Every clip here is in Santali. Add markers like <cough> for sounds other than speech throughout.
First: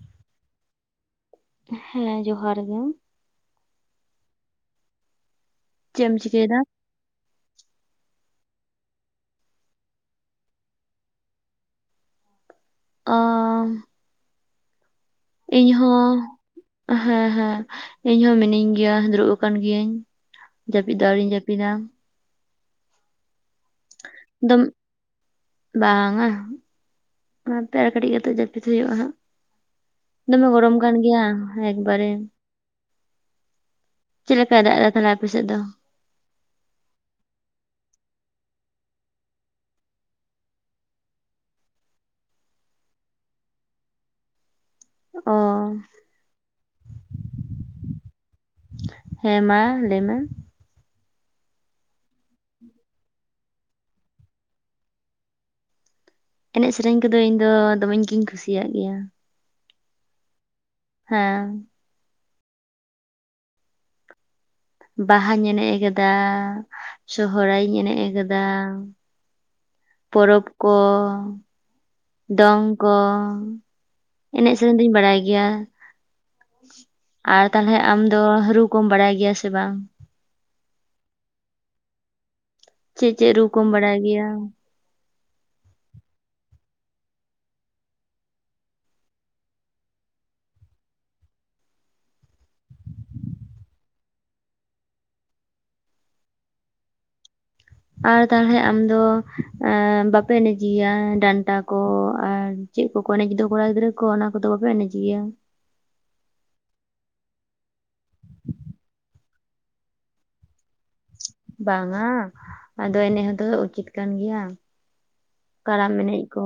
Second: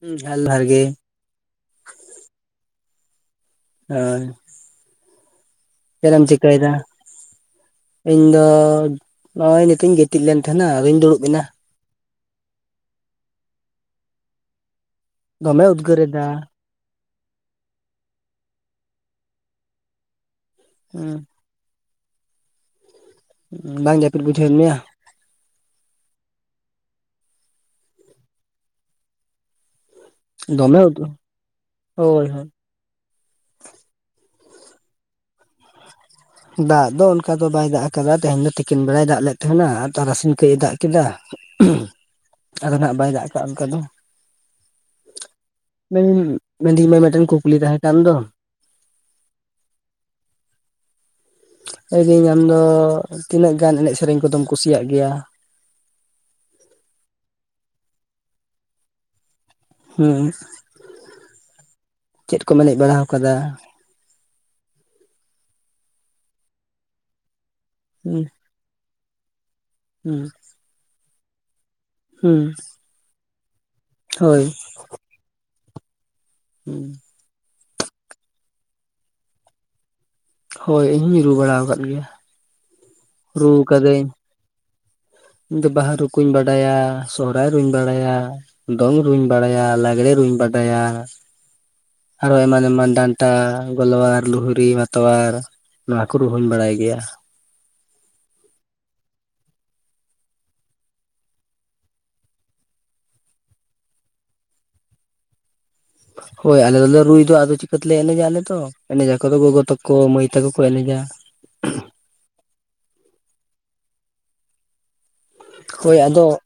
ᱦ ᱡᱷᱟᱞ ᱵᱷᱟᱨ ᱜᱮ ᱦᱮᱸ ᱡᱚᱦᱟᱨ ᱜᱮ ᱦᱳᱭ ᱪᱮᱫ ᱮᱢ ᱪᱮᱫᱮᱢ ᱪᱤᱠᱟᱹᱭᱮᱫᱟ ᱪᱤᱠᱟᱹᱭᱫᱟ ᱤᱧ ᱫᱚ ᱱᱚᱜ ᱚᱭ ᱱᱤᱛᱚᱜ ᱤᱧ ᱜᱤᱛᱤᱡ ᱞᱮᱱ ᱛᱟᱦᱮᱱᱟ ᱟᱫᱚᱧ ᱫᱩᱲᱩᱵ ᱮᱱᱟ ᱚ ᱫᱚᱢᱮ ᱩᱫᱽᱜᱟᱹᱨ ᱤᱧᱦᱚᱸ ᱮᱫᱟ ᱦᱮᱸ ᱦᱮᱸ ᱤᱧᱦᱚ ᱢᱤᱱᱟᱹᱧ ᱜᱮᱭᱟ ᱫᱩᱲᱩᱵ ᱟᱠᱟᱱ ᱜᱤᱭᱟᱹᱧ ᱡᱟᱹᱯᱤᱫ ᱫᱚ ᱦᱩᱸ ᱟᱣᱨᱤ ᱡᱟᱹᱯᱤᱫ ᱯᱱᱟᱹ <inaudible> ᱵᱟᱝ ᱡᱟᱹᱯᱤᱫ ᱵᱩᱡᱷᱟᱹᱣᱮᱫ ᱢᱮᱭᱟ ᱵᱟᱝᱜᱟ ᱚᱱᱟᱛᱮ ᱟᱨᱠᱟᱹᱴᱤᱡ ᱠᱟᱛᱮᱜ ᱡᱟᱹᱯᱤᱫ ᱦᱩᱭᱩᱜᱼᱟ ᱦᱟᱸᱜ ᱫᱚᱢᱮ ᱜᱚᱨᱚᱢ ᱠᱟᱱ ᱜᱮᱭᱟ ᱮᱠᱵᱟᱨᱮ ᱦᱳᱭ ᱦᱳᱭ ᱪᱮᱫ ᱞᱮᱠᱟᱭ ᱫᱟᱜ ᱮᱫᱟ ᱛᱟᱦᱚᱞᱮ ᱟᱯᱮ ᱥᱮᱫ ᱫᱚ ᱫᱟᱜ ᱫᱚ ᱚᱱᱠᱟ ᱫᱚ ᱵᱟᱭ ᱫᱟᱜ ᱟᱠᱟᱫᱟ ᱛᱮᱦᱧ ᱫᱚ ᱛᱤᱠᱤᱱ ᱵᱮᱲᱟᱭ ᱫᱟᱜ ᱞᱮᱫ ᱛᱟᱦᱮᱱᱟ ᱟᱨ ᱛᱟᱨᱟᱥᱤᱧ ᱠᱟᱹᱡ ᱮ ᱫᱟᱜ ᱠᱮᱫᱟ <inaudible> ᱟᱫᱚ ᱱᱟᱜ ᱵᱟᱭ ᱫᱟᱜ ᱠᱟᱜᱼᱟ ᱚᱱᱠᱟ ᱫᱚ ᱚ ᱢᱮᱱᱫᱟᱹᱧ ᱢᱮ ᱢᱤᱫᱴᱮᱱ ᱠᱩᱠᱞᱤ ᱛᱟᱦᱮᱸ ᱠᱟᱱ ᱫᱚ ᱦᱮᱸ ᱢᱟ ᱞᱟᱹᱭ ᱢᱮ ᱞᱟᱹᱭᱫᱟᱹᱧ ᱟᱢᱫᱚ ᱛᱤᱱᱟᱹᱜ ᱜᱟᱱ ᱮᱱᱮᱡ ᱥᱮᱨᱮᱧ ᱠᱚᱫᱚᱢ ᱠᱩᱥᱤᱭᱟᱜ ᱜᱮᱭᱟ ᱮᱱᱮᱡ ᱥᱮᱨᱮᱧ ᱠᱚᱫᱚ ᱤᱧ ᱫᱚ ᱫᱚᱢᱮ ᱜᱤᱧ ᱠᱩᱥᱤᱭᱟᱜ ᱜᱮᱭᱟ ᱦᱮᱸ ᱦᱮᱸ ᱪᱮᱫ ᱠᱚ ᱮᱱᱮᱡ ᱵᱟᱲᱟ ᱟᱠᱟᱫᱟ ᱵᱟᱦᱟᱧ ᱮᱱᱮᱡ ᱟᱠᱟᱫᱟ ᱥᱚᱦᱚᱨᱟᱭ ᱤᱧ ᱮᱱᱮᱡ ᱦᱩᱸ ᱟᱠᱟᱫᱟ ᱦᱩᱸ ᱯᱚᱨᱚᱵᱽ ᱠᱚ ᱦᱩᱸ ᱫᱚᱝ ᱠᱚ ᱦᱳᱭ ᱮᱱᱮᱡ ᱥᱮᱨᱮᱧ ᱫᱚᱧ ᱵᱟᱲᱟᱭ ᱜᱮᱭᱟ ᱦᱮᱸ ᱟᱨ ᱛᱟᱦᱚᱞᱮ ᱟᱢ ᱫᱚ ᱨᱩ ᱠᱚᱢ ᱵᱟᱲᱟᱭ ᱜᱮᱭᱟ ᱥᱮ ᱵᱟᱝ ᱦᱳᱭ ᱤᱧ ᱦᱚᱧ ᱨᱩ ᱵᱟᱲᱟ ᱟᱠᱟᱫ ᱜᱮᱭᱟ ᱪᱮᱫ ᱪᱮᱫ ᱨᱩ ᱠᱚᱢ ᱵᱟᱲᱟᱭ ᱠᱟᱹᱫᱟᱹᱧ ᱜᱮᱭᱟ ᱤᱧ ᱫᱚ ᱵᱟᱦᱟ ᱨᱩᱠᱩᱧ ᱵᱟᱰᱟᱭᱟ ᱥᱚᱦᱚᱨᱟᱭ ᱨᱩᱧ ᱵᱟᱰᱟᱭᱟ ᱫᱚᱝ ᱨᱩᱧ ᱵᱟᱲᱟᱭᱟ ᱞᱟᱜᱽᱲᱮ ᱨᱩᱧ ᱵᱟᱰᱟᱭᱟ ᱟᱨᱚ ᱮᱢᱟᱱ ᱮᱢᱟᱱ ᱰᱟᱱᱴᱟ ᱜᱞᱣᱟᱨ ᱞᱩᱦᱲᱤ ᱵᱟᱛᱣᱟᱨ ᱱᱚᱣᱟ ᱠᱚ ᱨᱩᱦᱩᱧ ᱵᱟᱲᱟᱭ ᱜᱮᱭᱟ ᱟᱨ ᱛᱟᱦᱚᱞᱮ ᱟᱢ ᱫᱚ ᱵᱟᱯᱮ ᱮᱱᱮᱡᱮᱤᱭᱟ ᱰᱟᱱᱴᱟ ᱠᱚ ᱟᱨ ᱪᱮᱫ ᱠᱚᱠᱚ ᱮᱱᱮᱡ ᱫᱚ ᱠᱚᱲᱟ ᱜᱤᱫᱽᱨᱟᱹ ᱠᱚ ᱚᱱᱟ ᱠᱚᱫᱚ ᱵᱟᱯᱮ ᱮᱱᱮᱡ ᱜᱮᱭᱟ ᱦᱚᱭ ᱟᱞᱮ ᱫᱚᱞᱮ ᱨᱩᱭ ᱫᱚ ᱟᱫᱚ ᱪᱤᱠᱟᱹ ᱛᱮᱞᱮ ᱮᱱᱮᱡᱟ ᱟᱞᱮᱫᱚ ᱮᱱᱮᱡᱟ ᱟᱠᱚᱫᱚ ᱜᱚᱜᱚ ᱛᱟᱠᱚ ᱢᱟᱹᱭ ᱛᱟᱠᱚ ᱠᱚ ᱮᱱᱮᱡᱟ ᱵᱟᱝᱼᱟ ᱟᱫᱚ ᱮᱱᱮᱡ ᱦᱚᱸᱛᱚ ᱩᱪᱤᱛ ᱠᱟᱱ ᱜᱮᱭᱟ ᱠᱟᱨᱟᱢ ᱦᱳᱭ ᱮᱱᱮᱡ ᱟᱫᱚ ᱠᱚ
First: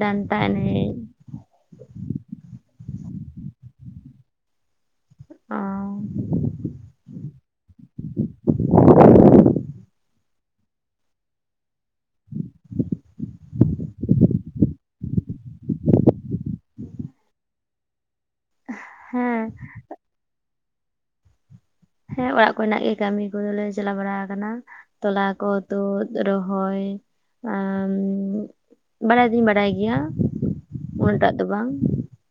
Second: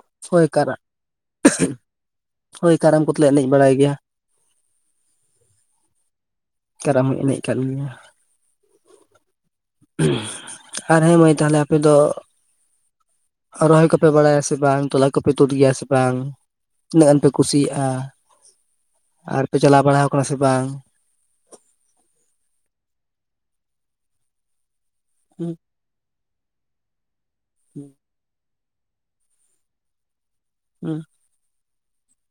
ᱰᱟᱱᱴᱟ ᱦᱳᱭ ᱠᱟᱨᱟᱢ ᱮᱱᱮᱡ ᱦᱳᱭ ᱠᱟᱨᱟᱢ ᱠᱚᱫᱚᱞᱮ ᱮᱱᱮᱡ ᱵᱟᱲᱟᱭ ᱜᱮᱭᱟ ᱚ ᱠᱟᱨᱟᱢ ᱦᱚᱧ ᱮᱱᱮᱡ ᱠᱟᱜ ᱜᱮᱭᱟ ᱟᱨ ᱦᱮᱸ ᱢᱟᱹᱭ ᱛᱟᱦᱞᱮ ᱟᱯᱮ ᱫᱚ ᱨᱚᱦᱚᱭ ᱠᱚᱯᱮ ᱵᱟᱲᱟᱭᱟ ᱥᱮ ᱵᱟᱝ ᱛᱚᱞᱟ ᱠᱚᱯᱮ ᱛᱩᱫ ᱜᱮᱭᱟ ᱥᱮ ᱵᱟᱝ ᱛᱤᱱᱟᱹᱜ ᱜᱟᱱ ᱯᱮ ᱠᱩᱥᱤᱭᱟᱜᱼᱟ ᱦᱮᱸ ᱟᱨᱯᱮ ᱪᱟᱞᱟᱣ ᱵᱟᱲᱟᱣ ᱠᱟᱱᱟ ᱥᱮ ᱵᱟᱝ ᱦᱮᱸ ᱚᱲᱟᱜ ᱠᱚᱨᱮᱱᱟᱜ ᱜᱮ ᱠᱟᱹᱢᱤ ᱠᱚᱫᱚᱞᱮ ᱪᱟᱞᱟᱣ ᱵᱟᱲᱟ ᱟᱠᱟᱱᱟ ᱛᱚᱞᱟ ᱠᱚ ᱦᱩᱸ ᱛᱩᱫ ᱨᱚᱦᱚᱭ ᱟᱨ ᱦᱩᱸ ᱵᱟᱲᱟᱭ ᱫᱩᱧ ᱵᱟᱰᱟᱭ ᱜᱮᱭᱟ <unintelligible> ᱩᱱᱟᱹᱜ ᱴᱟᱜ ᱫᱚ ᱵᱟᱝ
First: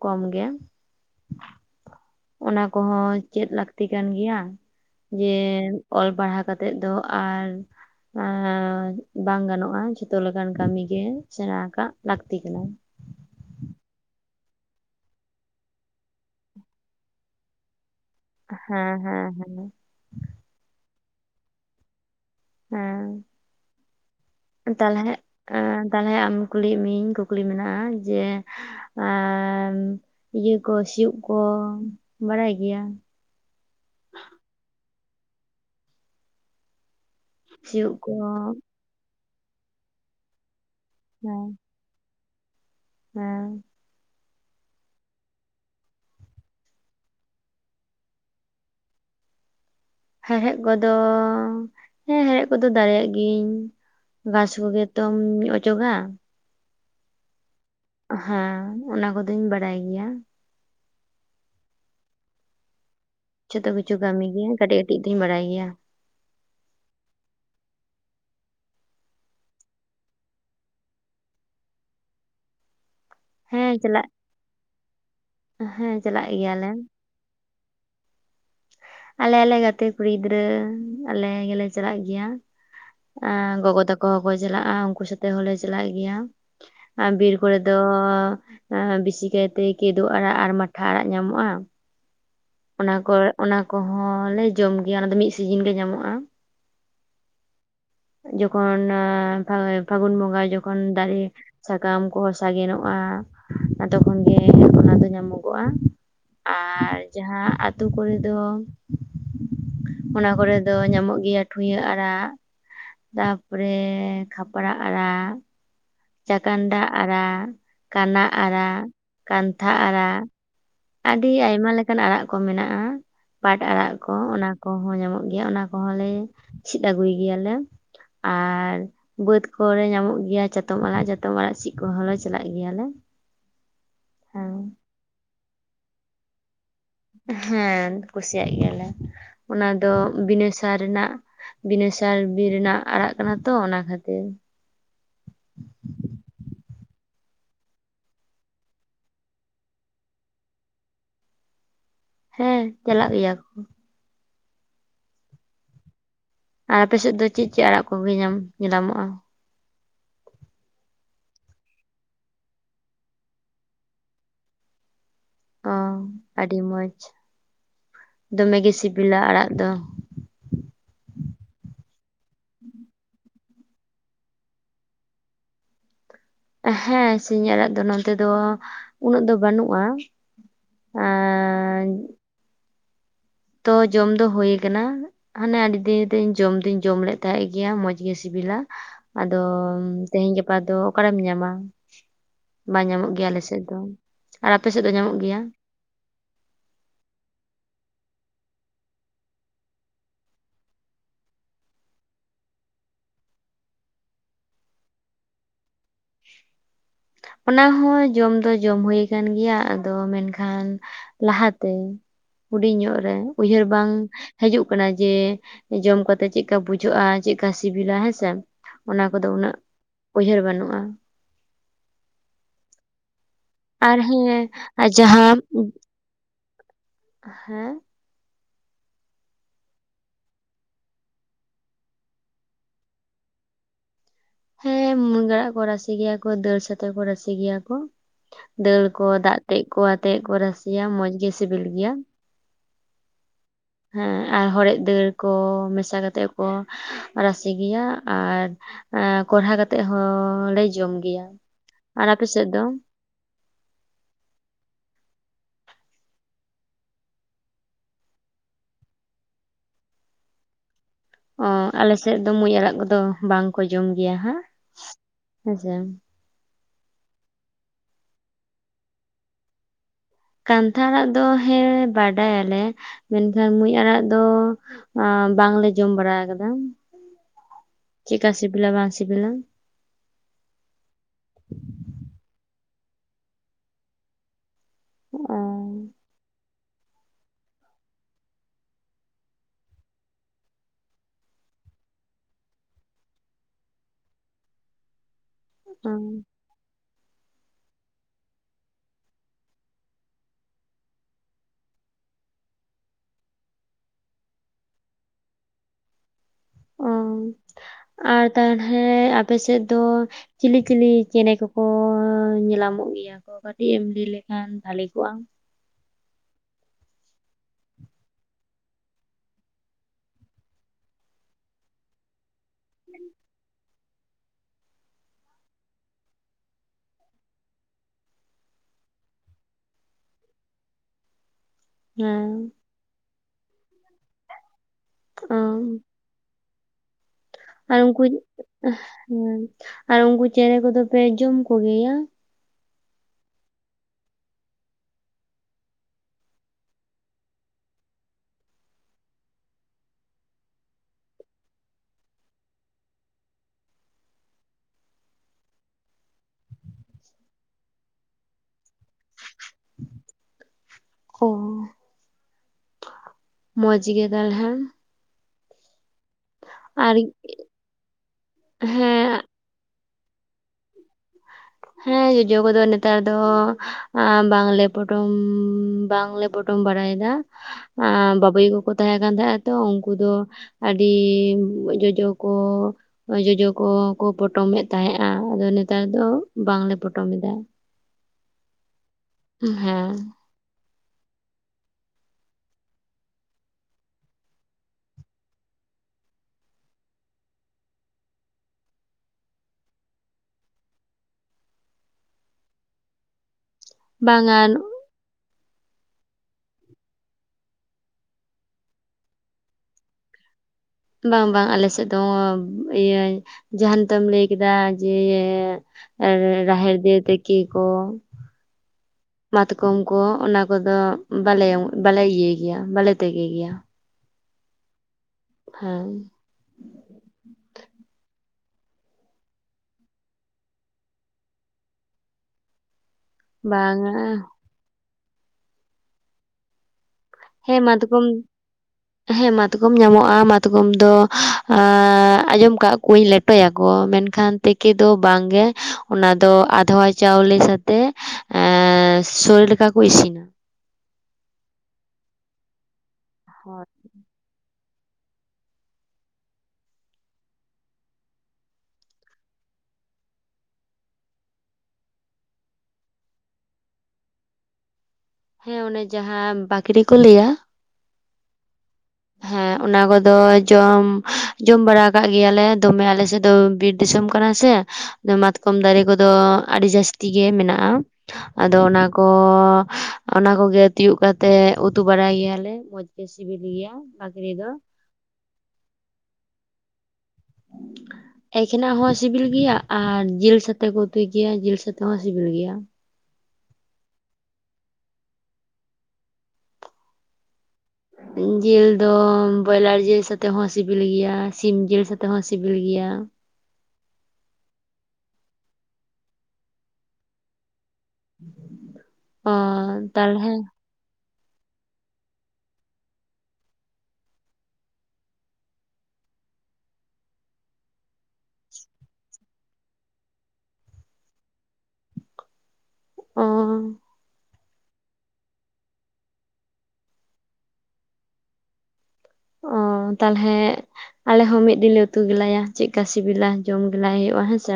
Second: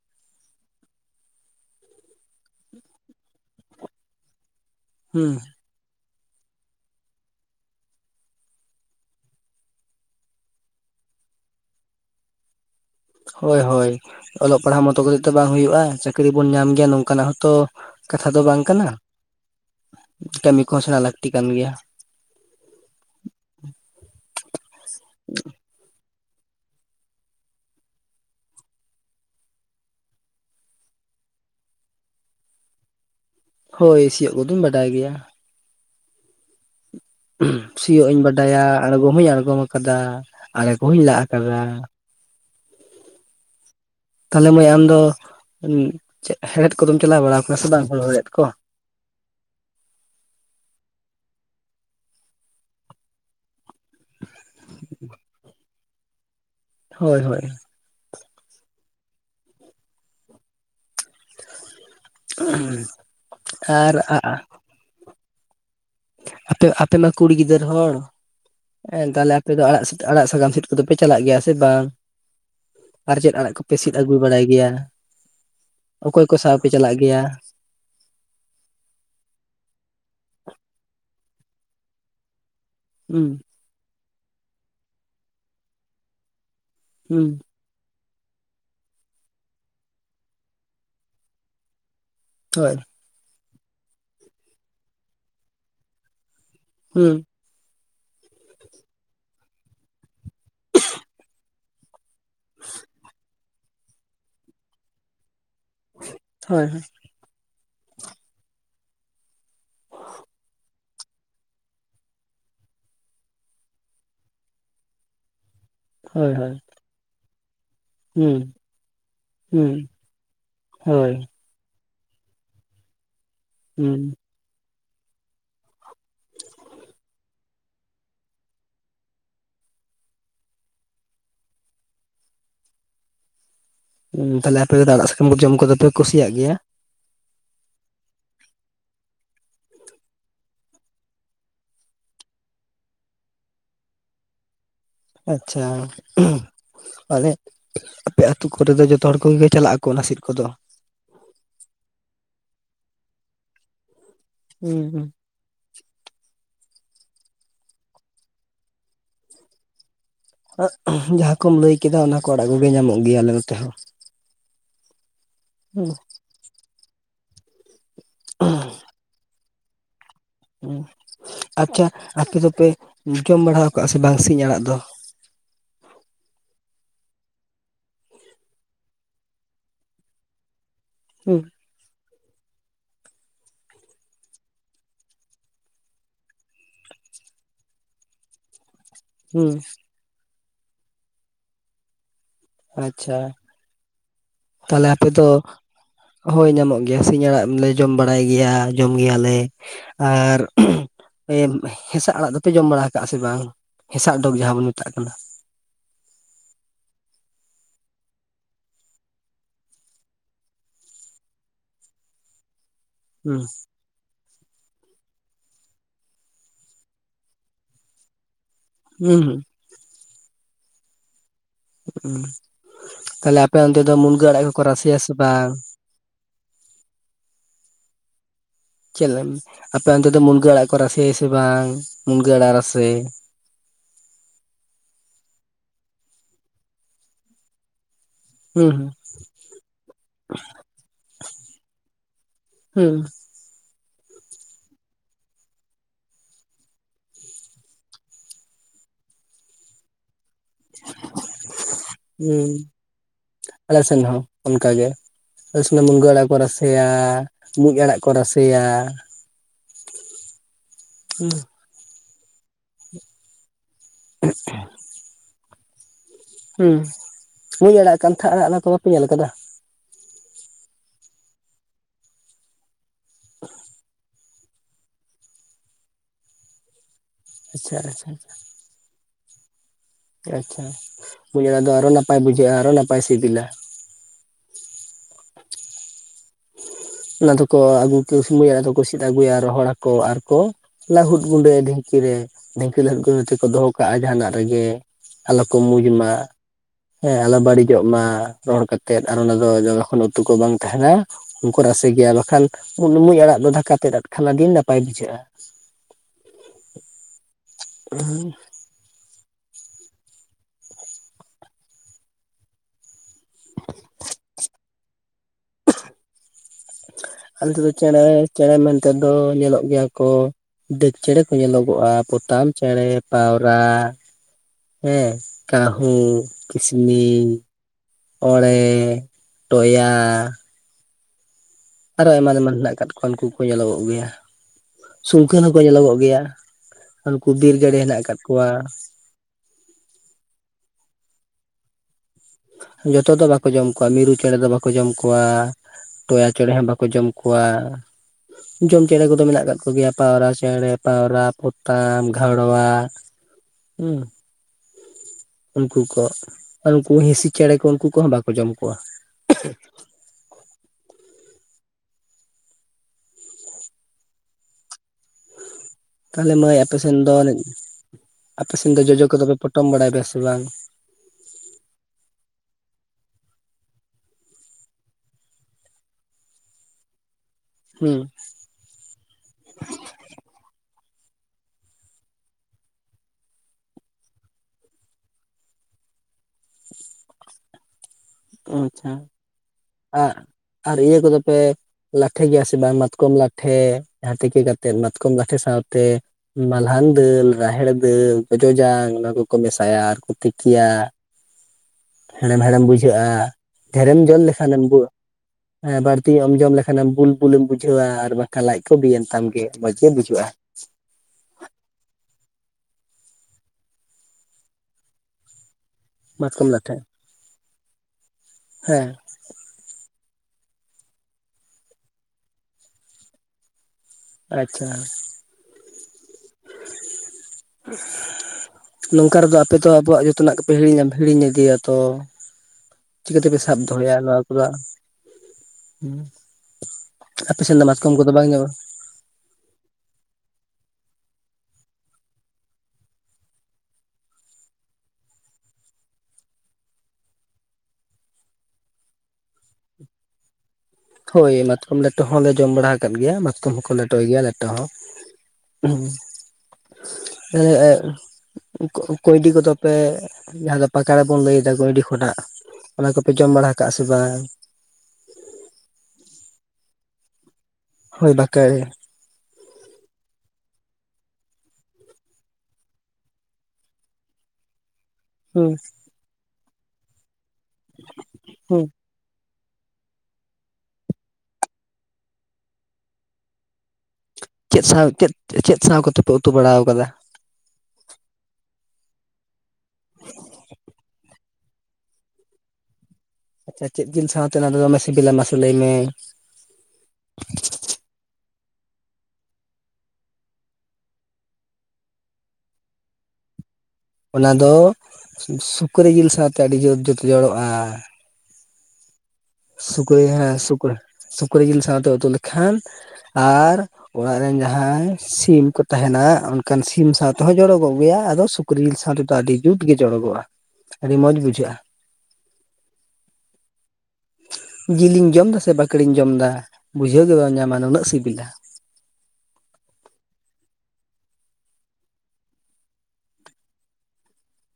ᱠᱚᱢ ᱜᱮ ᱚᱱᱟ ᱠᱚᱦᱚᱸ ᱪᱮᱫ ᱞᱟᱹᱠᱛᱤ ᱠᱟᱱ ᱜᱮᱭᱟ ᱦᱩᱸ ᱡᱮ ᱚᱞ ᱯᱟᱲᱦᱟᱣ ᱠᱟᱛᱮᱜ ᱫᱚ ᱟᱨ ᱵᱟᱝ ᱜᱟᱱᱚᱜᱼᱟ ᱡᱷᱚᱛᱚ ᱞᱮᱠᱟᱱ ᱠᱟᱹᱢᱤ ᱜᱮ ᱥᱮᱬᱟ ᱟᱠᱟᱫ ᱞᱟᱹᱠᱛᱤ ᱠᱟᱱᱟ ᱦᱳᱭ ᱦᱳᱭ ᱚᱞᱚᱜ ᱯᱟᱲᱦᱟᱜ ᱢᱚᱛᱚ ᱠᱟᱛᱮᱜ ᱛᱚ ᱵᱟᱝ ᱦᱩᱭᱩᱜᱼᱟ ᱪᱟᱹᱠᱨᱤ ᱵᱚᱱ ᱧᱟᱢ ᱜᱮᱭᱟ ᱱᱚᱝᱠᱟᱱᱟᱜ ᱦᱚᱸᱛᱚ ᱠᱟᱛᱷᱟ ᱫᱚ ᱵᱟᱝ ᱠᱟᱱᱟ ᱦᱮᱸ ᱦᱮᱸ ᱠᱟᱹᱢᱤ ᱠᱚᱦᱚᱸ ᱥᱮᱬᱟ ᱞᱟᱹᱠᱛᱤ ᱠᱟᱱ ᱜᱮᱭᱟ ᱦᱩᱸ ᱛᱟᱦᱞᱮ ᱛᱟᱦᱞᱮ ᱟᱢ ᱠᱩᱞᱤᱭᱮᱫ ᱢᱮᱤᱭᱟᱹᱧ ᱠᱩᱠᱞᱤ ᱢᱮᱱᱟᱜᱼᱟ ᱡᱮ ᱮᱱ ᱤᱭᱟᱹ ᱠᱚ ᱥᱤᱭᱳᱜ ᱠᱚ ᱵᱟᱲᱟᱭ ᱜᱮᱭᱟ ᱦᱳᱭ ᱥᱤᱭᱚᱜ ᱠᱚᱫᱩᱧ ᱵᱟᱰᱟᱭ ᱜᱮᱭᱟ ᱥᱤᱭᱳᱜ ᱤᱧ ᱵᱟᱰᱟᱭᱟ ᱟᱬᱜᱚᱢ ᱦᱚᱧ ᱟᱬᱜᱚᱢ ᱟᱠᱟᱫᱟ ᱟᱲᱮ ᱠᱚᱦᱚᱧ ᱞᱟᱜ ᱦᱮᱸ ᱟᱠᱟᱫᱟ ᱦᱮᱸ ᱛᱟᱦᱚᱞᱮ ᱢᱟᱹᱭ ᱟᱢᱫᱚ ᱦᱮᱲᱦᱮᱫ ᱠᱚᱫᱚᱢ ᱪᱟᱞᱟᱣ ᱵᱟᱲᱟ ᱟᱠᱟᱱᱟ ᱥᱮ ᱵᱟᱝ ᱦᱚᱲ ᱦᱮᱲᱦᱮᱫ ᱠᱚ ᱦᱮᱲᱦᱮᱫ ᱠᱚᱫᱚ ᱦᱮ ᱦᱮᱲᱦᱮᱫ ᱠᱚᱫᱚ ᱫᱟᱲᱮᱭᱟᱜ ᱜᱤᱧ ᱜᱷᱟᱥ ᱠᱚᱜᱮ ᱛᱚᱢ ᱚᱪᱚᱜᱟ ᱦᱳᱭ ᱦᱳᱭ ᱦᱮᱸ ᱚᱱᱟ ᱠᱚᱫᱚᱧ ᱵᱟᱲᱟᱭ ᱜᱮᱭᱟ ᱦᱮᱸ <unintelligible> ᱡᱷᱚᱛᱚ ᱠᱤᱪᱷᱩ ᱠᱟᱹᱢᱤ ᱜᱮ ᱠᱟᱹᱴᱤᱡ ᱠᱟᱹᱴᱤᱡ ᱫᱩᱧ ᱵᱟᱲᱟᱭ ᱜᱮᱭᱟ ᱟᱯᱮ ᱟᱯᱮ ᱢᱟ ᱠᱩᱲᱤ ᱜᱤᱫᱟᱹᱨ ᱦᱚᱲ ᱦᱮᱸ ᱛᱟᱦᱞᱮ ᱟᱯᱮ ᱫᱚ ᱟᱲᱟᱜ ᱟᱲᱟᱜ ᱥᱟᱠᱟᱢ ᱥᱤᱫ ᱠᱚᱫᱚᱯᱮ ᱪᱟᱞᱟᱜ ᱜᱮᱭᱟ ᱥᱮ ᱵᱟᱝ ᱟᱨ ᱪᱮᱫ ᱟᱲᱟᱜ ᱦᱮᱸ ᱠᱚᱯᱮ ᱥᱤᱫ ᱪᱟᱞᱟᱜ ᱟᱹᱜᱩ ᱵᱟᱲᱟᱭ ᱜᱮᱭᱟ ᱦᱮᱸ ᱚᱠᱚᱭ ᱪᱟᱞᱟᱜ ᱠᱚ ᱜᱮᱭᱟᱞᱮ ᱥᱟᱶᱯᱮ ᱪᱟᱞᱟᱜ ᱜᱮᱭᱟ ᱟᱞᱮ ᱟᱞᱮ ᱜᱟᱛᱮ ᱠᱩᱲᱤ ᱜᱤᱫᱽᱨᱟᱹ ᱟᱞᱮ ᱜᱮᱞᱮ ᱪᱟᱞᱟᱜ ᱜᱮᱭᱟ ᱟ ᱦᱩᱸ ᱜᱚᱜᱚ ᱛᱟᱠᱚ <unintelligible> ᱠᱚ ᱪᱟᱞᱟᱜᱼᱟ ᱩᱱᱠᱩ ᱥᱟᱛᱮᱜ ᱦᱚᱞᱮ ᱪᱟᱞᱟᱜ ᱜᱮᱭᱟ ᱟᱨ ᱦᱩᱸ ᱵᱤᱨ ᱠᱚᱨᱮ ᱫᱚ ᱵᱮᱥᱤᱠᱟᱭᱛᱮ ᱠᱮᱫᱩ ᱟᱲᱟᱜ ᱟᱨ ᱢᱟᱴᱷᱟ ᱟᱲᱟᱜ ᱧᱟᱢᱚᱜᱼᱟ ᱦᱳᱭ ᱚᱱᱟ ᱠᱚ ᱚᱱᱟ ᱠᱚᱦᱚᱸ ᱞᱮ ᱡᱚᱢ ᱜᱮᱭᱟ ᱚᱱᱟ ᱫᱚ ᱢᱤᱫ ᱥᱤᱡᱤᱱ ᱜᱮ ᱧᱟᱢᱚᱜᱼᱟ ᱦᱩᱸ ᱡᱚᱠᱷᱚᱱ ᱯᱷᱟᱜᱩᱱ ᱵᱚᱸᱜᱟ ᱡᱚᱠᱷᱚᱱ ᱫᱟᱨᱮ ᱥᱟᱠᱟᱢ ᱠᱚᱦᱚᱸ ᱥᱟᱜᱮᱱᱚᱜᱼᱟ ᱟ ᱛᱚᱠᱷᱚᱱ ᱜᱮ ᱚᱱᱟ ᱫᱚ ᱧᱟᱢᱚᱜ ᱦᱳᱭ ᱦᱳᱭ ᱟᱨ ᱡᱟᱦᱟᱸ ᱟᱛᱳ ᱠᱚᱨᱮ ᱫᱚ ᱚᱱᱟ ᱠᱚᱨᱮ ᱫᱚ ᱧᱟᱢᱚᱜ ᱜᱮᱭᱟ ᱴᱷᱩᱭᱟᱹ ᱟᱲᱟᱜ ᱛᱟᱯᱚᱨᱮ ᱠᱷᱟᱯᱨᱟᱜ ᱟᱲᱟᱜ ᱦᱳᱭ ᱡᱟᱠᱟᱱᱰᱟ ᱟᱨᱟ ᱠᱟᱱᱟ ᱦᱩᱸ ᱟᱲᱟᱜ ᱠᱟᱱᱛᱷᱟ ᱦᱩᱸ ᱟᱨᱟᱜ ᱦᱳᱭ ᱟᱹᱰᱤ ᱟᱭᱢᱟ ᱞᱮᱠᱟᱱ ᱟᱲᱟᱜ ᱠᱚ ᱢᱮᱱᱟᱜᱼᱟ ᱯᱟᱴ ᱟᱲᱟᱜ ᱦᱩᱸ ᱠᱚ ᱚᱱᱟ ᱠᱚᱦᱚᱸ ᱧᱟᱢᱚᱜ ᱜᱮᱭᱟ ᱚᱱᱟ ᱠᱚᱦᱚᱸ ᱞᱮ ᱪᱤᱫ ᱟᱹᱜᱩᱭ ᱜᱮᱭᱟᱞᱮ ᱟᱨ ᱵᱟᱹᱫᱽ ᱠᱚᱞᱮ ᱧᱟᱢᱚᱜ ᱜᱮᱭᱟ ᱪᱟᱛᱚᱢ ᱟᱲᱟᱜ ᱪᱟᱛᱚᱢ ᱟᱲᱟᱜ ᱥᱤᱫ ᱠᱚᱦᱚᱸᱞᱮ ᱪᱟᱞᱟᱜ ᱜᱮᱭᱟᱞᱮ ᱦᱩᱸ ᱦᱮᱸ ᱛᱟᱦᱮ ᱟᱯᱮ ᱫᱚ ᱫᱲᱟᱜ ᱥᱟᱠᱟᱢ ᱠᱚ ᱡᱚᱢ ᱠᱚᱫᱚ ᱯᱮ ᱠᱩᱥᱤᱭᱟᱜ ᱜᱮᱭᱟ ᱦᱮᱸ ᱠᱩᱥᱤᱭᱟᱜ ᱜᱮᱭᱟᱞᱮ ᱚᱱᱟ ᱫᱚ ᱵᱤᱱᱚᱭ ᱥᱟᱨ ᱨᱮᱱᱟᱜ ᱵᱤᱱᱟᱹ ᱥᱟᱨ ᱵᱤᱨ ᱨᱮᱱᱟᱜ ᱟᱲᱟᱜ ᱠᱟᱱᱟ ᱛᱚ ᱚᱱᱟ ᱠᱷᱟᱹᱛᱤᱨ᱾ ᱟᱪᱷᱟ <unintelligible> ᱟᱞᱮ ᱟᱯᱮ ᱟᱛᱩ ᱠᱚᱨᱮ ᱫᱚ ᱡᱚᱛᱚ ᱦᱚᱲ ᱠᱚᱜᱮ ᱪᱟᱞᱟᱜ ᱟᱠᱚ ᱚᱱᱟᱥᱤᱨ ᱠᱚᱫᱚ ᱦᱮᱸ ᱪᱟᱞᱟᱜ ᱜᱮᱭᱟ ᱠᱚ ᱦᱩᱸ ᱦᱩᱸ ᱟᱸ ᱟᱯᱮᱥᱮᱫ ᱫᱚ ᱪᱮᱫ ᱪᱮᱫ ᱟᱲᱟᱜ ᱠᱚᱜᱮ ᱧᱟᱢ ᱧᱮ ᱧᱟᱢᱚᱜᱼᱟ᱾ ᱡᱟᱦᱟᱸ ᱠᱚᱢ ᱞᱟᱹᱭ ᱠᱮᱫᱟ ᱚᱱᱟ ᱠᱚ ᱟᱲᱟᱜ ᱠᱚᱜᱮ ᱧᱟᱢᱚᱜ ᱜᱮᱭᱟ ᱟᱞᱮ ᱱᱚᱛᱮ ᱦᱚᱸ ᱚ ᱦᱮᱸ ᱟᱹᱰᱤ ᱢᱚᱸᱡᱽ ᱫᱚᱢᱮ ᱜᱤ ᱥᱤᱵᱤᱞᱟ ᱟᱲᱟᱜ ᱫᱚ᱾ ᱟᱪᱪᱷᱟ ᱟᱯᱮ ᱫᱚᱯᱮ ᱡᱚᱢ ᱵᱟᱲᱟ ᱟᱠᱟᱜᱼᱟ ᱥᱮ ᱵᱟᱝ ᱥᱤᱧ ᱟᱲᱟᱜ ᱫᱚ ᱦᱮᱸ ᱥᱤᱧ ᱟᱲᱟᱜ ᱫᱚ ᱱᱚᱛᱮ ᱫᱚ ᱩᱱᱟᱹᱜ ᱫᱚ ᱵᱟᱹᱱᱩᱜᱼᱟ᱾ <unintelligible> ᱟᱨ ᱛᱚ ᱡᱚᱢ ᱫᱚ ᱦᱩᱭ ᱠᱟᱱᱟ ᱦᱟᱱᱮ ᱟᱹᱰᱤ ᱫᱤᱱᱨᱤ ᱡᱚᱢ ᱫᱩᱧ ᱡᱚᱢ ᱞᱮᱫ ᱛᱟᱦᱮᱜ ᱜᱮᱭᱟ ᱢᱚᱸᱡᱽ ᱜᱮ ᱥᱤᱵᱤᱞᱟ ᱟᱫᱚ ᱛᱮᱦᱮᱧ ᱜᱟᱯᱟ ᱫᱚ ᱚᱠᱟᱨᱮᱢ ᱧᱟᱢᱟ ᱵᱟᱝ ᱧᱟᱢᱚᱜ ᱜᱮᱭᱟ ᱟᱞᱮ ᱥᱮᱫ ᱫᱚ ᱟᱨ ᱥᱮᱫ ᱛᱟᱞᱮ ᱟᱯᱮ ᱧᱟᱢᱚᱜ ᱫᱚ ᱜᱮᱭᱟ ᱦᱳᱭ ᱧᱟᱢᱚᱜ ᱜᱮᱭᱟ ᱥᱤᱧ ᱟᱲᱟᱜ ᱞᱮ ᱡᱚᱢ ᱵᱟᱲᱟᱭ ᱜᱮᱭᱟ ᱡᱚᱢ ᱜᱮᱭᱟᱞᱮ ᱟᱨ ᱦᱮᱸᱥᱟᱜ ᱟᱲᱟᱜ ᱫᱚᱯᱮ ᱡᱚᱢ ᱵᱟᱲᱟ ᱦᱟᱠᱟᱜᱼᱟ ᱥᱮ ᱵᱟᱝ ᱦᱮᱥᱟᱜ ᱰᱚᱜᱽ ᱡᱟᱦᱟᱸ ᱵᱚ ᱢᱮᱛᱟᱜ ᱠᱟᱱᱟ ᱚᱱᱟ ᱦᱚᱸ ᱡᱚᱢ ᱫᱚ ᱡᱚᱢ ᱦᱩᱭ ᱠᱟᱱ ᱜᱮᱭᱟ, ᱟᱫᱚ ᱢᱮᱱᱠᱷᱟᱱ ᱞᱟᱦᱟᱛᱮ ᱦᱩᱰᱤᱧ ᱧᱚᱜ ᱨᱮ ᱦᱩᱸ ᱩᱭᱦᱟᱹᱨ ᱵᱟᱝ ᱦᱟᱹᱡᱩᱜ ᱠᱟᱱᱟ ᱡᱮ ᱡᱚᱢ ᱠᱟᱛᱮᱜ ᱪᱮᱜᱠᱟ ᱵᱩᱡᱩᱜᱼᱟ ᱪᱮᱜᱠᱟ ᱥᱤᱵᱤᱞᱟ ᱦᱮᱸᱥᱮ ᱚᱱᱟ ᱦᱩᱸ ᱠᱚᱫᱚ ᱩᱱᱟᱹᱜ ᱩᱭᱦᱟᱹᱨ ᱵᱟᱹᱱᱩᱜᱼᱟ ᱛᱟᱞᱮ ᱟᱯᱮ ᱚᱱᱛᱮ ᱫᱚ ᱟᱨ ᱢᱩᱱᱜᱟᱹ ᱦᱮᱸ ᱟᱲᱟᱜ ᱠᱚᱠᱚ ᱟᱨ ᱨᱟᱥᱮᱭᱟ ᱥᱮ ᱡᱟᱦᱟᱸ ᱵᱟᱝ ᱦᱮᱸ ᱪᱮᱫ ᱞᱮᱢ ᱟᱯᱮ ᱚᱱᱛᱮ ᱫᱚ ᱢᱩᱱᱜᱟᱹ ᱟᱲᱟᱜ ᱠᱚ ᱨᱟᱥᱮᱭᱟ ᱥᱮ ᱵᱟᱝ, ᱢᱩᱱᱜᱟᱹ ᱟᱲᱟᱜ ᱨᱟᱥᱮ?. ᱦᱮᱸ ᱢᱩᱱᱜᱟᱹ ᱟᱲᱟᱜ ᱠᱚ ᱨᱟᱥᱮ ᱜᱮᱭᱟ ᱠᱚ ᱫᱟᱹᱲ ᱥᱟᱛᱮᱜ ᱠᱚ ᱨᱟᱥᱮ ᱜᱮᱭᱟ ᱠᱚ᱾ ᱦᱩᱸ ᱫᱟᱹᱲ ᱠᱚ ᱫᱟᱜ ᱛᱮᱜ ᱠᱚ ᱟᱛᱮ ᱠᱚ ᱨᱟᱥᱮᱭᱟ ᱢᱚᱸᱡᱽᱜᱮ ᱥᱤᱵᱤᱞ ᱜᱮᱭᱟ ᱦᱮᱸ ᱦᱮᱸ ᱟᱨ ᱦᱚᱲᱮᱡ ᱫᱟᱹᱲ ᱠᱚ ᱢᱮᱥᱟ ᱠᱟᱛᱮᱫ ᱠᱚ ᱨᱟᱥᱮ ᱜᱮᱭᱟ ᱟᱨ ᱠᱚᱲᱦᱟ ᱠᱟᱛᱮᱜ ᱦᱚᱸᱞᱮ ᱡᱚᱢ ᱜᱮᱭᱟ ᱟᱨ ᱟᱯᱮ ᱥᱮᱫ ᱦᱩᱸ ᱫᱚ ᱟᱞᱮ ᱥᱮᱱ ᱦᱚᱸ ᱚᱱᱠᱟ ᱜᱮ᱾ ᱥᱮᱱ ᱦᱚᱸ ᱢᱩᱱᱜᱟᱹ ᱟᱲᱟᱜ ᱠᱚ ᱨᱟᱥᱮᱭᱟ ᱢᱩᱡ ᱟᱲᱟᱜ ᱠᱚ ᱨᱟᱥᱮᱭᱟ ᱦᱩᱸ ᱟᱞᱮᱥᱮᱫ ᱫᱚ ᱢᱩᱡ ᱟᱲᱟᱜ ᱠᱚᱫᱚ ᱵᱟᱝ ᱠᱚ ᱡᱚᱢ ᱜᱮᱭᱟ ᱦᱟᱸ ᱦᱮᱸᱥᱮ ᱦᱩᱸ ᱢᱩᱡ ᱟᱲᱟᱜ ᱠᱟᱱᱛᱷᱟ ᱟᱲᱟᱜ ᱟᱠᱩ ᱵᱟᱯᱮ ᱧᱮᱞ ᱟᱠᱟᱫᱟ᱾ ᱠᱟᱱᱛᱷᱟ ᱟᱲᱟᱜ ᱫᱚ ᱦᱮᱸ ᱵᱟᱰᱟᱭᱟᱞᱮ ᱢᱮᱱᱠᱷᱟᱱ ᱢᱩᱡ ᱟᱲᱟᱜ ᱫᱚ ᱟᱫᱚ ᱵᱟᱝ ᱞᱮ ᱡᱚᱢ ᱵᱟᱲᱟ ᱟᱠᱟᱫᱟ, ᱟᱪᱪᱷᱟ ᱟᱪᱪᱷᱟ ᱪᱮᱜᱠᱟ ᱥᱮ ᱯᱤᱞᱟ ᱵᱟᱝ ᱥᱤᱵᱤᱞᱟ ᱟᱪᱷᱟ ᱢᱩᱡᱽ ᱟᱲᱟᱜ ᱫᱚ ᱟᱨᱚ ᱱᱟᱯᱟᱭ ᱵᱩᱡᱷᱟᱹᱜᱼᱟ, ᱟᱨᱚ ᱱᱟᱯᱟᱭ ᱥᱤᱵᱤᱞᱟ᱾ ᱚ ᱚᱱᱟ ᱫᱚᱠᱚ ᱟᱹᱜᱩ ᱠᱚ ᱠ ᱥᱚᱢᱚᱭ ᱟᱲᱟᱜ ᱫᱚᱠᱚ ᱥᱤᱫ ᱟᱹᱜᱩᱭᱟ ᱨᱚᱦᱚᱲᱟᱠᱚ ᱟᱨ ᱠᱚ ᱞᱟᱹᱦᱩᱫ ᱜᱩᱸᱰᱟᱹ ᱰᱷᱤᱝᱠᱤ ᱨᱮ ᱰᱷᱤᱝᱠᱤ ᱞᱟᱹᱦᱩᱫ ᱜᱩᱸᱰᱟᱹ ᱛᱮᱠᱚ ᱫᱚᱦᱚ ᱠᱟᱜᱼᱟ ᱡᱟᱦᱟᱱᱟᱜ ᱨᱮᱜᱮ ᱟᱞᱚ ᱠᱚ ᱢᱩᱡᱽ ᱚ ᱢᱟ ᱦᱮᱸ ᱟᱞᱚ ᱵᱟᱹᱲᱤᱡᱚᱜ ᱢᱟ ᱨᱚᱲ ᱠᱟᱛᱮᱜ ᱟᱨ ᱚᱱᱟ ᱫᱚ ᱡᱚ ᱠᱷᱚᱱ ᱩᱛᱩ ᱠᱚ ᱵᱟᱝ ᱛᱟᱦᱮᱱᱟ᱾ ᱠᱳ ᱨᱟᱥᱮ ᱜᱮᱭᱟ ᱵᱟᱠᱷᱟᱱ ᱢᱩᱡ ᱟᱲᱟᱜ ᱫᱚᱷᱟᱠᱟᱛᱮᱜ ᱠᱷᱟᱱ ᱫᱤᱱ ᱱᱟᱯᱟᱭ ᱵᱩᱡᱷᱟᱹᱻᱟ ᱚ ᱟᱨ ᱛᱟᱲ ᱦᱮᱸ ᱟᱯᱮᱥᱮᱫ ᱫᱚ ᱪᱤᱞᱤ ᱪᱤᱞᱤ ᱪᱮᱬᱮ ᱠᱚᱠᱚ ᱧᱮᱞᱟᱢᱚᱜ ᱜᱮᱭᱟ ᱠᱚ ᱠᱟᱹᱴᱤᱡ ᱮᱢ ᱞᱟᱹᱭ ᱞᱮᱠᱷᱟᱱ ᱵᱷᱟᱞᱮ ᱠᱚᱜᱼᱟ ᱟᱞᱮ ᱛᱮᱫᱚ ᱪᱮᱬᱮ ᱪᱮᱬᱮ ᱢᱮᱱᱛᱮ ᱫᱚ ᱧᱮᱞᱚᱜ ᱜᱮᱭᱟ ᱠᱚ᱾ ᱰᱮᱠ ᱪᱮᱬᱮ ᱠᱚ ᱧᱮᱞᱚᱜᱚᱜᱼᱟ ᱯᱚᱛᱟᱢ ᱪᱮᱬᱮ ᱯᱟᱣᱨᱟ ᱦᱮᱸ ᱠᱟᱹᱦᱩ ᱠᱤᱥᱱᱤ ᱚᱬᱮ ᱴᱚᱭᱟ ᱟᱨᱚ ᱦᱮᱸ ᱟᱭᱢᱟ ᱜᱟᱱ ᱢᱟ ᱢᱮᱱᱟᱜ ᱟᱠᱟᱫ ᱠᱚᱣᱟ ᱩᱱᱠᱩ ᱠᱚ ᱧᱮᱞᱚᱜᱚᱜ ᱜᱮᱭᱟ ᱚ ᱥᱩᱝᱠᱷᱟᱹᱱ ᱦᱚᱸᱠᱚ ᱧᱮᱞᱚᱜᱚᱜ ᱜᱮᱭᱟ ᱩᱱᱠᱩ ᱵᱤᱨ ᱜᱮᱰᱮ ᱟᱨ ᱦᱮᱱᱟᱜ ᱩᱱᱠᱩ ᱟᱠᱟᱫ ᱠᱚᱣᱟ᱾ ᱦᱮᱸ ᱟᱨ ᱩᱱᱠᱩ ᱪᱮᱬᱮ ᱠᱚᱫᱚ ᱯᱮ ᱡᱚᱢ ᱠᱚᱜᱮᱭᱟ? ᱡᱚᱛᱚ ᱫᱚ ᱵᱟᱠᱚ ᱡᱚᱢ ᱠᱚᱣᱟ ᱢᱤᱨᱩ ᱪᱮᱬᱮ ᱫᱚ ᱵᱟᱠᱚ ᱡᱚᱢ ᱠᱚᱣᱟ ᱴᱚᱭᱟ ᱪᱮᱬᱮ ᱦᱚᱸ ᱵᱟᱠᱚ ᱡᱚᱢ ᱠᱚᱣᱟ ᱡᱚᱢ ᱪᱮᱬᱮ ᱠᱚᱫᱚ ᱢᱮᱱᱟᱜ ᱟᱠᱟᱫ ᱠᱚᱜᱮᱭᱟ ᱯᱟᱣᱨᱟ ᱪᱮᱬᱮ ᱯᱟᱣᱨᱟ ᱯᱚᱛᱟᱢ ᱜᱷᱮᱸᱲᱣᱟ ᱦᱩᱸ ᱩᱱᱠᱩ ᱠᱚ ᱟᱨ ᱩᱱᱠᱩ ᱦᱤᱥᱤ ᱪᱮᱬᱮ ᱠᱚ ᱩᱱᱠᱩ ᱠᱚᱦᱚᱸ ᱵᱟᱠᱚ ᱡᱚᱢ ᱠᱚᱣᱟ᱾ ᱚ ᱢᱚᱡᱽ ᱜᱮ ᱛᱟᱞᱦᱮ ᱛᱟᱦᱞᱮ ᱢᱟᱹᱭ ᱟᱨ ᱟᱯᱮᱥᱱ ᱫᱚ ᱟᱯᱮᱥᱱ ᱫᱚ ᱡᱚᱡᱚ ᱦᱮᱸ ᱠᱚᱫᱚᱯᱮ ᱯᱚᱴᱚᱢ ᱵᱟᱲᱟᱭ ᱜᱮᱭᱟ ᱥᱮ ᱵᱟᱝ ᱦᱮᱸ ᱡᱚᱡᱚ ᱠᱚᱫᱚ ᱱᱮᱛᱟᱨ ᱫᱚ ᱵᱟᱝᱞᱮ ᱯᱚᱴᱚᱢ ᱵᱟᱝᱞᱮ ᱯᱚᱴ ᱯᱚᱴᱚᱢ ᱵᱟᱲᱟᱭᱮᱫᱟ ᱦᱩᱸ ᱵᱵᱟᱹᱭ ᱠᱚᱠᱚ ᱛᱟᱦᱮᱸ ᱠᱟᱱ ᱛᱟᱦᱮᱸᱼᱟ ᱛᱚ ᱩᱱᱠᱩ ᱫᱚ ᱟᱹᱰᱤ ᱡᱚᱡᱚ ᱠᱚ ᱡᱚᱡᱚ ᱠᱚᱠᱚ ᱯᱚᱴᱚᱢᱮᱫ ᱛᱟᱦᱮᱸᱜ - ᱟ ᱟᱫᱚ ᱱᱮᱛᱟᱨ ᱫᱚ ᱵᱟᱝᱞᱮ ᱯᱚᱴᱚᱢ ᱮᱟ ᱟᱪᱷᱟ ᱦᱮᱸ ᱟᱨ ᱟᱨ ᱤᱭᱟᱹ ᱠᱚᱫᱚ ᱯᱮ ᱞᱟᱴᱷᱮ ᱜᱮᱭᱟ ᱥᱮ ᱵᱟᱝ ᱢᱟᱛᱠᱚᱢ ᱞᱟᱴᱷᱮ ᱡᱟᱦᱟᱸ ᱛᱮᱠᱮ ᱠᱟᱛᱮᱫ ᱢᱟᱛᱠᱚᱢ ᱞᱟᱴᱷᱮ ᱥᱟᱶᱛᱮ ᱢᱟᱞᱦᱟᱱ ᱫᱟᱹᱞ ᱨᱟᱦᱮᱲ ᱫᱟᱹᱞ ᱡᱚᱡᱚ ᱡᱟᱝ ᱚᱱᱟ ᱠᱚᱠᱚ ᱢᱮᱥᱟᱭᱟ ᱟᱨᱠᱚ ᱛᱤᱠᱤᱭᱟ <inaudible> ᱦᱮᱲᱮᱢ ᱦᱮᱬᱮᱢ ᱵᱩᱡᱷᱟᱹᱜᱼᱟ ᱦᱮᱨᱮᱢ ᱡᱚᱢ ᱵᱟᱝᱟ ᱞᱮᱠᱷᱟᱱᱮᱢ ᱵᱩᱜᱼᱟ ᱵᱟᱹᱲᱛᱤ ᱮᱢ ᱡᱚᱢ ᱞᱮᱠᱷᱟᱱᱢ ᱵᱩᱞ ᱵᱩᱞᱮᱢ ᱵᱩᱡᱷᱟᱹᱣᱟ ᱟᱨ ᱵᱟᱠᱷᱟᱱ ᱞᱟᱡ ᱠᱚ ᱵᱤᱭᱮᱱ ᱛᱟᱢ ᱜᱮ ᱢᱚᱸᱡᱽ ᱜᱮ ᱵᱩᱡᱷᱟᱹᱜᱼᱟ ᱵᱟᱝ ᱵᱟᱝ ᱟᱞᱮᱥᱮᱫ ᱫᱚ ᱤᱭᱟᱹ ᱡᱟᱦᱟᱸ ᱱᱤᱛ ᱮᱢ ᱞᱟᱹᱭ ᱠᱮᱫᱟ ᱡᱮ ᱟᱨ ᱨᱟ ᱢᱟᱛᱠᱚᱢ ᱨᱟᱦᱮᱨ ᱞᱟᱴᱷᱮ ᱫᱟᱹᱞ ᱛᱮᱠᱮ ᱠᱚ ᱦᱮᱸ ᱢᱟᱛᱠᱚᱢ ᱠᱚ ᱚᱱᱟ ᱠᱚᱫᱚ ᱵᱟᱞᱮ ᱵᱟᱞᱮ ᱤᱭᱟᱹᱭ ᱜᱮᱭᱟ ᱵᱟᱞᱮ ᱛᱮᱜᱮ ᱜᱮᱭᱟ ᱟᱪᱷᱟ ᱦᱮᱸ <unintelligible> ᱱᱚᱝᱠᱟ ᱨᱮᱫᱚ ᱟᱯᱮ ᱫᱚ ᱟᱵᱚᱣᱟᱜ ᱡᱚᱛᱚᱱᱟᱜ ᱜᱮᱯᱮ ᱦᱤᱲᱤᱧᱟ ᱦᱤᱲᱤᱧ ᱤᱫᱤᱭᱟ ᱛᱚ ᱪᱤᱠᱟᱹᱛᱮᱯᱮ ᱥᱟᱵ ᱫᱚᱦᱚᱭᱟ ᱵᱟᱝᱟ ᱱᱚᱣᱟ ᱠᱚᱫᱚ ᱦᱸ ᱦᱮᱸ ᱢᱟᱛᱠᱚᱢ ᱦᱮᱸ ᱢᱟᱛᱠᱚᱢ ᱧᱟᱢᱚᱜᱼᱟ ᱢᱟᱛᱠᱚᱢ ᱫᱚ ᱟᱸᱡᱚᱢ ᱠᱟᱜ ᱠᱚᱣᱟᱹᱧ ᱞᱮᱴᱚᱭᱟᱠᱚ ᱢᱮᱱᱠᱷᱟᱱ ᱛᱮᱠᱮ ᱫᱚ ᱵᱟᱝᱜᱮ ᱚᱱᱟ ᱫᱚ ᱟᱫᱷᱣᱟ ᱪᱟᱣᱞᱮ ᱥᱟᱛᱮᱜ ᱮ ᱥᱚᱲᱮ ᱞᱮᱠᱟ ᱠᱚ ᱤᱥᱤᱱᱟ ᱦᱳᱭ ᱢᱟᱛᱠᱚᱢ ᱞᱮᱴᱚ ᱦᱚᱸᱞᱮ ᱡᱚᱢ ᱵᱟᱲᱟ ᱟᱠᱟᱫ ᱜᱮᱭᱟ ᱢᱟᱛᱠᱚᱢ ᱦᱚᱸᱠᱚ ᱞᱮ ᱞᱮᱴᱚᱭ ᱜᱮᱭᱟ ᱞᱮᱴᱚ ᱦᱚᱸ ᱠᱸᱭᱰᱤ ᱠᱚᱫᱚ ᱯᱮ ᱡᱟᱦᱟᱸ ᱫᱚ ᱯᱟᱸᱠᱟᱲ ᱨᱮᱵᱚᱱ ᱞᱟᱹᱭᱮᱫᱟ ᱠᱸᱭᱰᱤ ᱠᱷᱚᱱᱟᱜ ᱚᱱᱟ ᱠᱚᱯᱮ ᱡᱚᱢ ᱵᱟᱲᱟ ᱟᱠᱟᱜᱼᱟ ᱥᱮ ᱵᱟᱝ ᱦᱮᱸ ᱚᱱᱮ ᱡᱟᱦᱟᱸ ᱵᱟᱠᱲᱮ ᱠᱚ ᱞᱟᱹᱭᱟ ᱦᱳᱭ ᱵᱟᱠᱟᱨᱮ ᱦᱮᱸ ᱚᱱᱟ ᱠᱚᱫᱚ ᱡᱚᱢ ᱡᱚᱢ ᱵᱟᱲᱟ ᱠᱟᱜ ᱜᱮᱭᱟᱞᱮ ᱫᱚᱢᱮ ᱟᱞᱮ ᱥᱮᱫ ᱫᱚ ᱵᱤᱨ ᱫᱤᱥᱚᱢ ᱠᱟᱱᱟ ᱥᱮ ᱦᱩᱸ ᱢᱟᱛᱠᱚᱢ ᱫᱟᱨᱮ ᱠᱚᱫᱚ ᱟᱹᱰᱤ ᱡᱟᱹᱥᱛᱤ ᱜᱮ ᱢᱮᱱᱟᱜᱼᱟ ᱟᱫᱚ ᱦᱩᱸ ᱚᱱᱟ ᱠᱚ ᱚᱱᱟ ᱠᱚᱜᱮ ᱛᱤᱭᱩᱜ ᱠᱟᱛᱮᱜ ᱩᱛᱩ ᱵᱟᱲᱟᱭ ᱜᱮᱭᱟᱞᱮ ᱢᱚᱸᱡᱽ ᱜᱮ ᱥᱤᱵᱤᱞ ᱜᱮᱭᱟ ᱵᱟᱸᱠᱲᱮ ᱫᱚ ᱪᱮᱫ ᱥᱟᱶ ᱪᱮᱫ ᱪᱮᱫ ᱥᱟᱶᱛᱮ ᱯᱮ ᱩᱛᱩ ᱵᱟᱲᱟᱟᱣ ᱟᱠᱟᱫᱟ? ᱮᱠᱷᱮ ᱱᱟᱜ ᱦᱚᱸ ᱥᱤᱵᱤᱞ ᱜᱤᱭᱟ ᱟᱨ ᱡᱤᱞ ᱥᱟᱛᱮᱜ ᱠᱚ ᱩᱛᱩᱭ ᱜᱤᱭᱟ ᱡᱤᱞ ᱥᱟᱛᱮᱜ ᱦᱚᱸ ᱥᱤᱵᱤᱞ ᱜᱤᱭᱟ᱾ ᱟᱪᱪᱷᱟ ᱪᱮᱫ ᱡᱤᱞ ᱥᱟᱸᱶᱛᱮ ᱚᱱᱟ ᱫᱚ ᱫᱚᱢᱮ ᱥᱤᱵᱤᱞᱟ ᱢᱟ ᱥᱮ ᱞᱟᱹᱭ ᱢᱮ? ᱤ ᱡᱮᱞ ᱫᱚ ᱵᱚᱭᱞᱟᱨ ᱡᱮᱞ ᱥᱟᱛᱮᱜ ᱦᱚᱸ ᱥᱤᱵᱤᱞ ᱜᱤᱭᱟ ᱥᱤᱢ ᱡᱮᱞ ᱥᱟᱛᱮᱜ ᱦᱚᱸ ᱥᱤᱵᱤᱞ ᱜᱤᱭᱟ᱾ ᱚᱱᱟ ᱫᱚ ᱥᱩ ᱥᱩᱠᱨᱤ ᱡᱤᱞ ᱥᱟᱶᱛᱮ ᱟᱹᱰᱤ ᱡᱳᱨ ᱡᱩᱛ ᱡᱚᱲᱚᱜ-ᱟ᱾ ᱚ ᱥᱩᱠᱨᱤ ᱦᱮᱸ ᱛᱟᱦᱚᱞᱮ ᱥᱩᱠᱨ ᱥᱩᱠᱨᱤ ᱡᱤᱞ ᱥᱟᱸᱶᱛᱮ ᱩᱛᱩ ᱞᱮᱠᱷᱟᱱ ᱟᱨᱼᱼ ᱚᱲᱟᱜ ᱨᱮᱱ ᱡᱟᱦᱟᱸᱭ ᱥᱤᱢ ᱠᱚ ᱛᱟᱦᱮᱱᱟ ᱚᱱᱠᱟᱱ ᱥᱤᱢ ᱥᱟᱸᱶ ᱛᱮᱦᱚᱸ ᱡᱚᱲᱚᱜᱚᱜ ᱜᱮᱭᱟ ᱟᱫᱚ ᱥᱩᱠᱼᱼ ᱩᱠᱨᱤ ᱡᱤᱞ ᱥᱟᱶ ᱛᱮᱫᱚ ᱟᱰᱤ ᱡᱩᱛ ᱜᱮ ᱡᱚᱲᱚᱜᱚᱜᱼᱟ ᱟᱰᱤ ᱢᱚᱸᱡᱽ ᱵᱩᱡᱷᱟᱹᱜ-ᱟ᱾ ᱚ ᱡᱤᱞ‌ ᱞᱤᱧ ᱡᱚᱢ ᱫᱟ ᱥᱮ ᱵᱟᱠᱮᱲᱤᱧ ᱡᱚᱢ ᱫᱟ ᱵᱩᱡᱷᱟᱹᱣ ᱜᱮ ᱵᱟᱢ‌ ᱧᱟᱢᱟ ᱱᱩᱱᱟᱹᱜ ᱥᱤᱵᱤᱞᱟ᱾ ᱚᱸ ᱛᱟᱞᱦᱮᱜᱼᱼ ᱟᱞᱮ ᱦᱚᱸ ᱢᱤᱫ ᱫᱤᱱ ᱞᱮ ᱩᱛᱩ ᱜᱮᱞᱟᱭᱟ ᱪᱮᱫ ᱠᱟ ᱥᱤᱵᱤᱞᱟ ᱡᱚᱢ ᱜᱮᱞᱟᱭ ᱦᱩᱭᱩᱜ-ᱟ ᱦᱮᱸᱥᱮ᱾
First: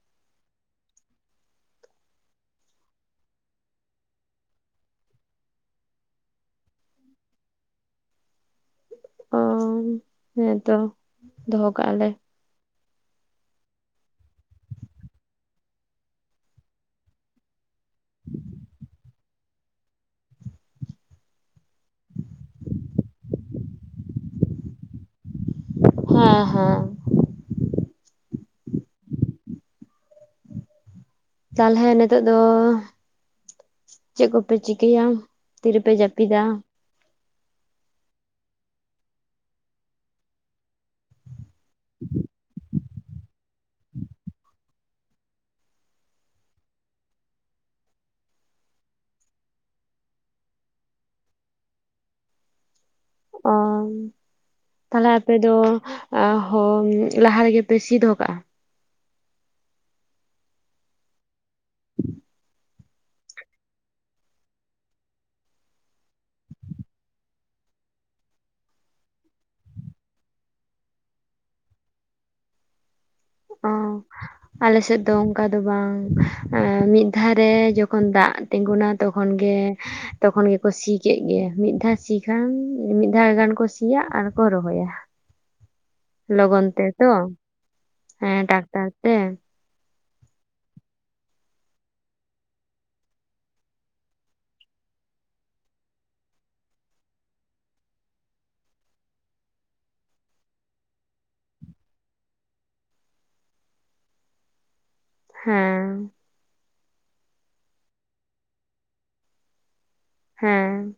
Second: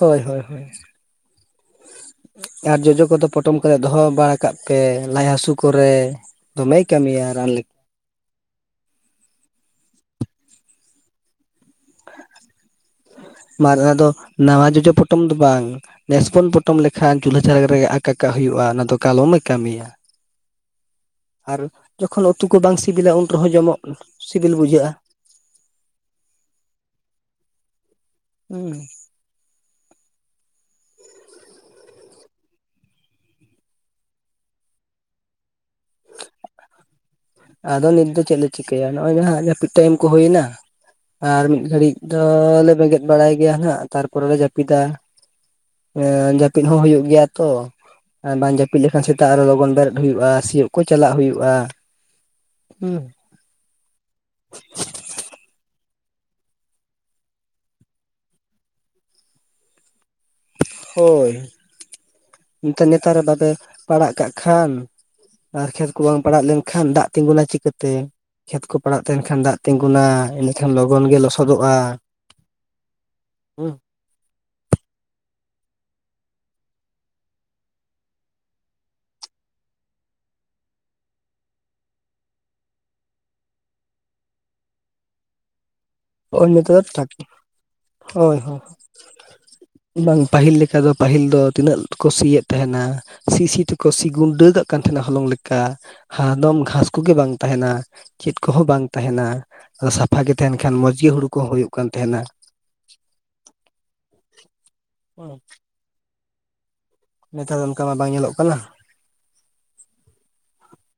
ᱦᱚᱭ ᱦᱚᱭ ᱦᱚᱭ᱾ ᱟᱨ ᱡᱚᱡᱚ ᱠᱚᱫᱚ ᱯᱚᱴᱚᱢ ᱠᱟᱛᱮᱫ ᱫᱚᱦᱚ ᱵᱟᱲᱟ ᱠᱟᱜ ᱯᱮ ᱞᱟᱡ ᱦᱟᱥᱩ ᱠᱚᱨᱮ᱾ ᱫᱚᱢᱮᱭ ᱠᱟᱹᱢᱤᱭᱟ ᱨᱟᱱ ᱞᱮᱠᱼᱼ ᱚᱝ ᱦᱮᱸᱛᱚ ᱫᱚᱦᱚ ᱠᱟᱜ-ᱟ ᱞᱮ᱾ ᱢᱟᱨ ᱟᱫᱚ ᱱᱟᱶᱟ ᱡᱚᱡᱚ ᱯᱚᱴᱚᱢ ᱫᱚ ᱵᱟᱝ ᱱᱮᱥ ᱯᱚᱱ ᱯᱚᱼᱼ ᱴᱚᱢ ᱞᱮᱠᱷᱟᱱ ᱪᱩᱞᱦᱟᱹ ᱡᱷᱟᱨᱟᱠ ᱨᱮ ᱟᱠᱟ ᱠᱟᱜ ᱦᱩᱭᱩᱜ-ᱟ ᱚᱱᱟ ᱫᱚ ᱠᱟᱞᱚᱢᱮ ᱠᱟᱢᱤᱭᱟ᱾ ᱟᱨ ᱡᱚᱠᱷᱚᱱ ᱩᱛᱩ ᱠᱚ ᱵᱟᱝ ᱥᱤᱵᱤᱞᱟ ᱩᱱ ᱨᱮᱦᱚᱸ ᱡᱚᱢᱚᱜ ᱥᱤᱵᱤᱞ ᱵᱩᱡᱷᱟᱹᱜ-ᱟ᱾ ᱦᱮᱸ ᱦᱮᱸ ᱩᱸᱻ ᱛᱟᱞᱦᱮ ᱱᱤᱛᱚᱜ ᱫᱚᱼᱼ ᱪᱮᱜ ᱠᱚᱯᱮ ᱪᱤᱠᱟᱹᱭᱟ ᱛᱤᱨᱮ ᱯᱮ ᱡᱟᱯᱤᱫᱟ? ᱟᱫᱚ ᱱᱤᱛ ᱫᱚ ᱪᱮᱫ ᱞᱮ ᱪᱤᱠᱟᱹᱭᱟ ᱱᱚᱜ-ᱚᱚᱭ ᱡᱟᱦᱟᱸ ᱡᱟᱯᱤᱫ ᱴᱟᱭᱤᱢ ᱠᱚ ᱦᱚᱭᱮᱱᱟ? ᱟᱨ ᱢᱤᱫ ᱜᱷᱟᱹᱲᱤᱡ ᱫᱚ ᱞᱮ ᱵᱮᱸᱜᱮᱫ ᱵᱟᱲᱟᱭ ᱜᱮᱭᱟ ᱦᱟᱸᱜ ᱛᱟᱨᱯᱚᱨᱮ ᱞᱮ‌ ᱡᱟᱹᱯᱤᱫᱟ᱾ ᱮᱸ ᱡᱟᱹᱯᱤᱫ ᱦᱚᱸ ᱦᱩᱭᱩᱜ ᱜᱮᱭᱟ ᱛᱚ᱾ ᱟᱨ ᱵᱟᱝ ᱡᱟᱹᱯᱤᱫ ᱞᱮᱠᱷᱟᱱ ᱥᱮᱛᱟᱜ ᱟᱨᱦᱚ ᱞᱚᱜᱚᱱ ᱵᱮᱨᱮᱫ ᱦᱩᱭᱩᱜ-ᱟ ᱥᱤᱭᱳᱜ ᱠᱚ ᱪᱟᱞᱟᱜ ᱦᱩᱭᱩᱜ-ᱟ᱾ ᱩᱸ᱾ ᱚᱸ ᱛᱟᱞᱦᱮ ᱟᱯᱮ ᱫᱚᱼᱼ ᱟᱸ ᱦᱚᱭ ᱞᱟᱦᱟ ᱨᱮᱜᱮ ᱯᱮ ᱥᱤᱫ ᱫᱚᱦᱚ ᱠᱟᱜ-ᱟ᱾ ᱦᱳᱭ᱾ ᱮᱱᱛᱮᱜ ᱱᱮᱛᱟᱨ ᱨᱮ ᱵᱟᱯᱮ ᱯᱟᱲᱟᱜ ᱠᱟᱜ ᱠᱷᱟᱱᱼᱼ ᱟᱨ ᱠᱷᱮᱛ ᱠᱚ ᱵᱟᱝ ᱯᱟᱲᱟᱜ ᱞᱮᱱ ᱠᱷᱟᱱ ᱫᱟᱜ ᱛᱤᱸᱜᱩᱱᱟ ᱪᱤᱠᱟᱹᱛᱮ? ᱠᱷᱮᱛ ᱠᱚ ᱯᱟᱲᱟᱜ ᱛᱟᱦᱮᱱ ᱠᱷᱟᱱ ᱫᱟᱜ ᱛᱤᱸᱜᱩᱱᱟ ᱮᱸᱰᱮᱠᱷᱟᱱ ᱞᱚᱜᱚᱱ ᱜᱮ ᱞᱚᱥᱚᱫᱚᱜ-ᱟ᱾ ᱚ ᱦᱚᱭ᱾ ᱟᱞᱮ ᱥᱮᱫ ᱫᱚ ᱚᱱᱠᱟ ᱫᱚ ᱵᱟᱝ ᱮᱸ ᱢᱤᱫ ᱫᱷᱟ ᱨᱮ ᱡᱚᱠᱷᱚᱱ ᱫᱟᱜᱼᱼ ᱛᱤᱸᱜᱩᱱᱟ ᱛᱚᱠᱷᱚᱱ ᱜᱮᱼᱼ ᱛᱚᱠᱷᱚᱱ ᱜᱮᱠᱚ ᱥᱤ ᱠᱮᱫ ᱜᱮ ᱢᱤᱫ ᱫᱷᱟᱣ ᱥᱤ ᱠᱷᱟᱱ ᱢᱤᱫ ᱫᱷᱟᱣ ᱜᱟᱱ ᱠᱚ ᱥᱤᱭᱟ ᱟᱨ ᱠᱚ ᱨᱚᱦᱚᱭᱟ᱾ ᱦᱳᱭ ᱞᱚᱜᱚᱱ ᱱᱮᱛᱟᱨ ᱫᱚ ᱛᱮᱛᱚ ᱴᱟᱠ ᱦᱚᱭ ᱦᱮᱸ ᱦᱚᱭ᱾ ᱴᱟᱠᱴᱟᱨ ᱛᱮ ᱵᱟᱝ ᱯᱟᱹᱦᱤᱞ ᱞᱮᱠᱟ ᱫᱚ ᱯᱟᱹᱦᱤᱞ ᱫᱚ ᱛᱤᱱᱟᱹᱜ ᱠᱚ ᱥᱤ ᱭᱮᱫ ᱛᱟᱦᱮᱱᱟ᱾ ᱥᱤ ᱥᱤ ᱛᱮᱠᱚ ᱥᱤ ᱜᱩᱱᱰᱟᱹ ᱠᱟᱜ ᱠᱟᱱ ᱛᱟᱦᱮᱱᱟ ᱦᱚᱞᱚᱝ ᱞᱮᱠᱟ᱾ ᱦᱟ ᱫᱚᱢ ᱜᱷᱟᱥ ᱠᱚᱜᱮ ᱵᱟᱝ ᱛᱟᱦᱮᱱᱟ ᱪᱮᱫ ᱠᱚᱦᱚᱸ ᱵᱟᱝ ᱛᱟᱦᱮᱱᱟ ᱟᱫᱚ ᱥᱟᱯᱷᱟ ᱜᱮ ᱛᱟᱦᱮᱱᱼᱼ ᱠᱷᱟᱱ ᱢᱚᱡᱽ ᱜᱮ ᱦᱩᱲᱩ ᱠᱚᱦᱚᱸ ᱦᱩᱭᱩᱜ ᱠᱟᱱ ᱛᱟᱦᱮᱱᱟ, ᱦᱚ᱾ ᱦᱮᱸ᱾ ᱱᱮᱛᱟᱨ ᱫᱚ ᱚᱱᱠᱟ ᱢᱟ ᱵᱟᱝ ᱧᱮᱞᱚᱜ ᱠᱟᱱᱟ᱾ ᱦᱮᱸ᱾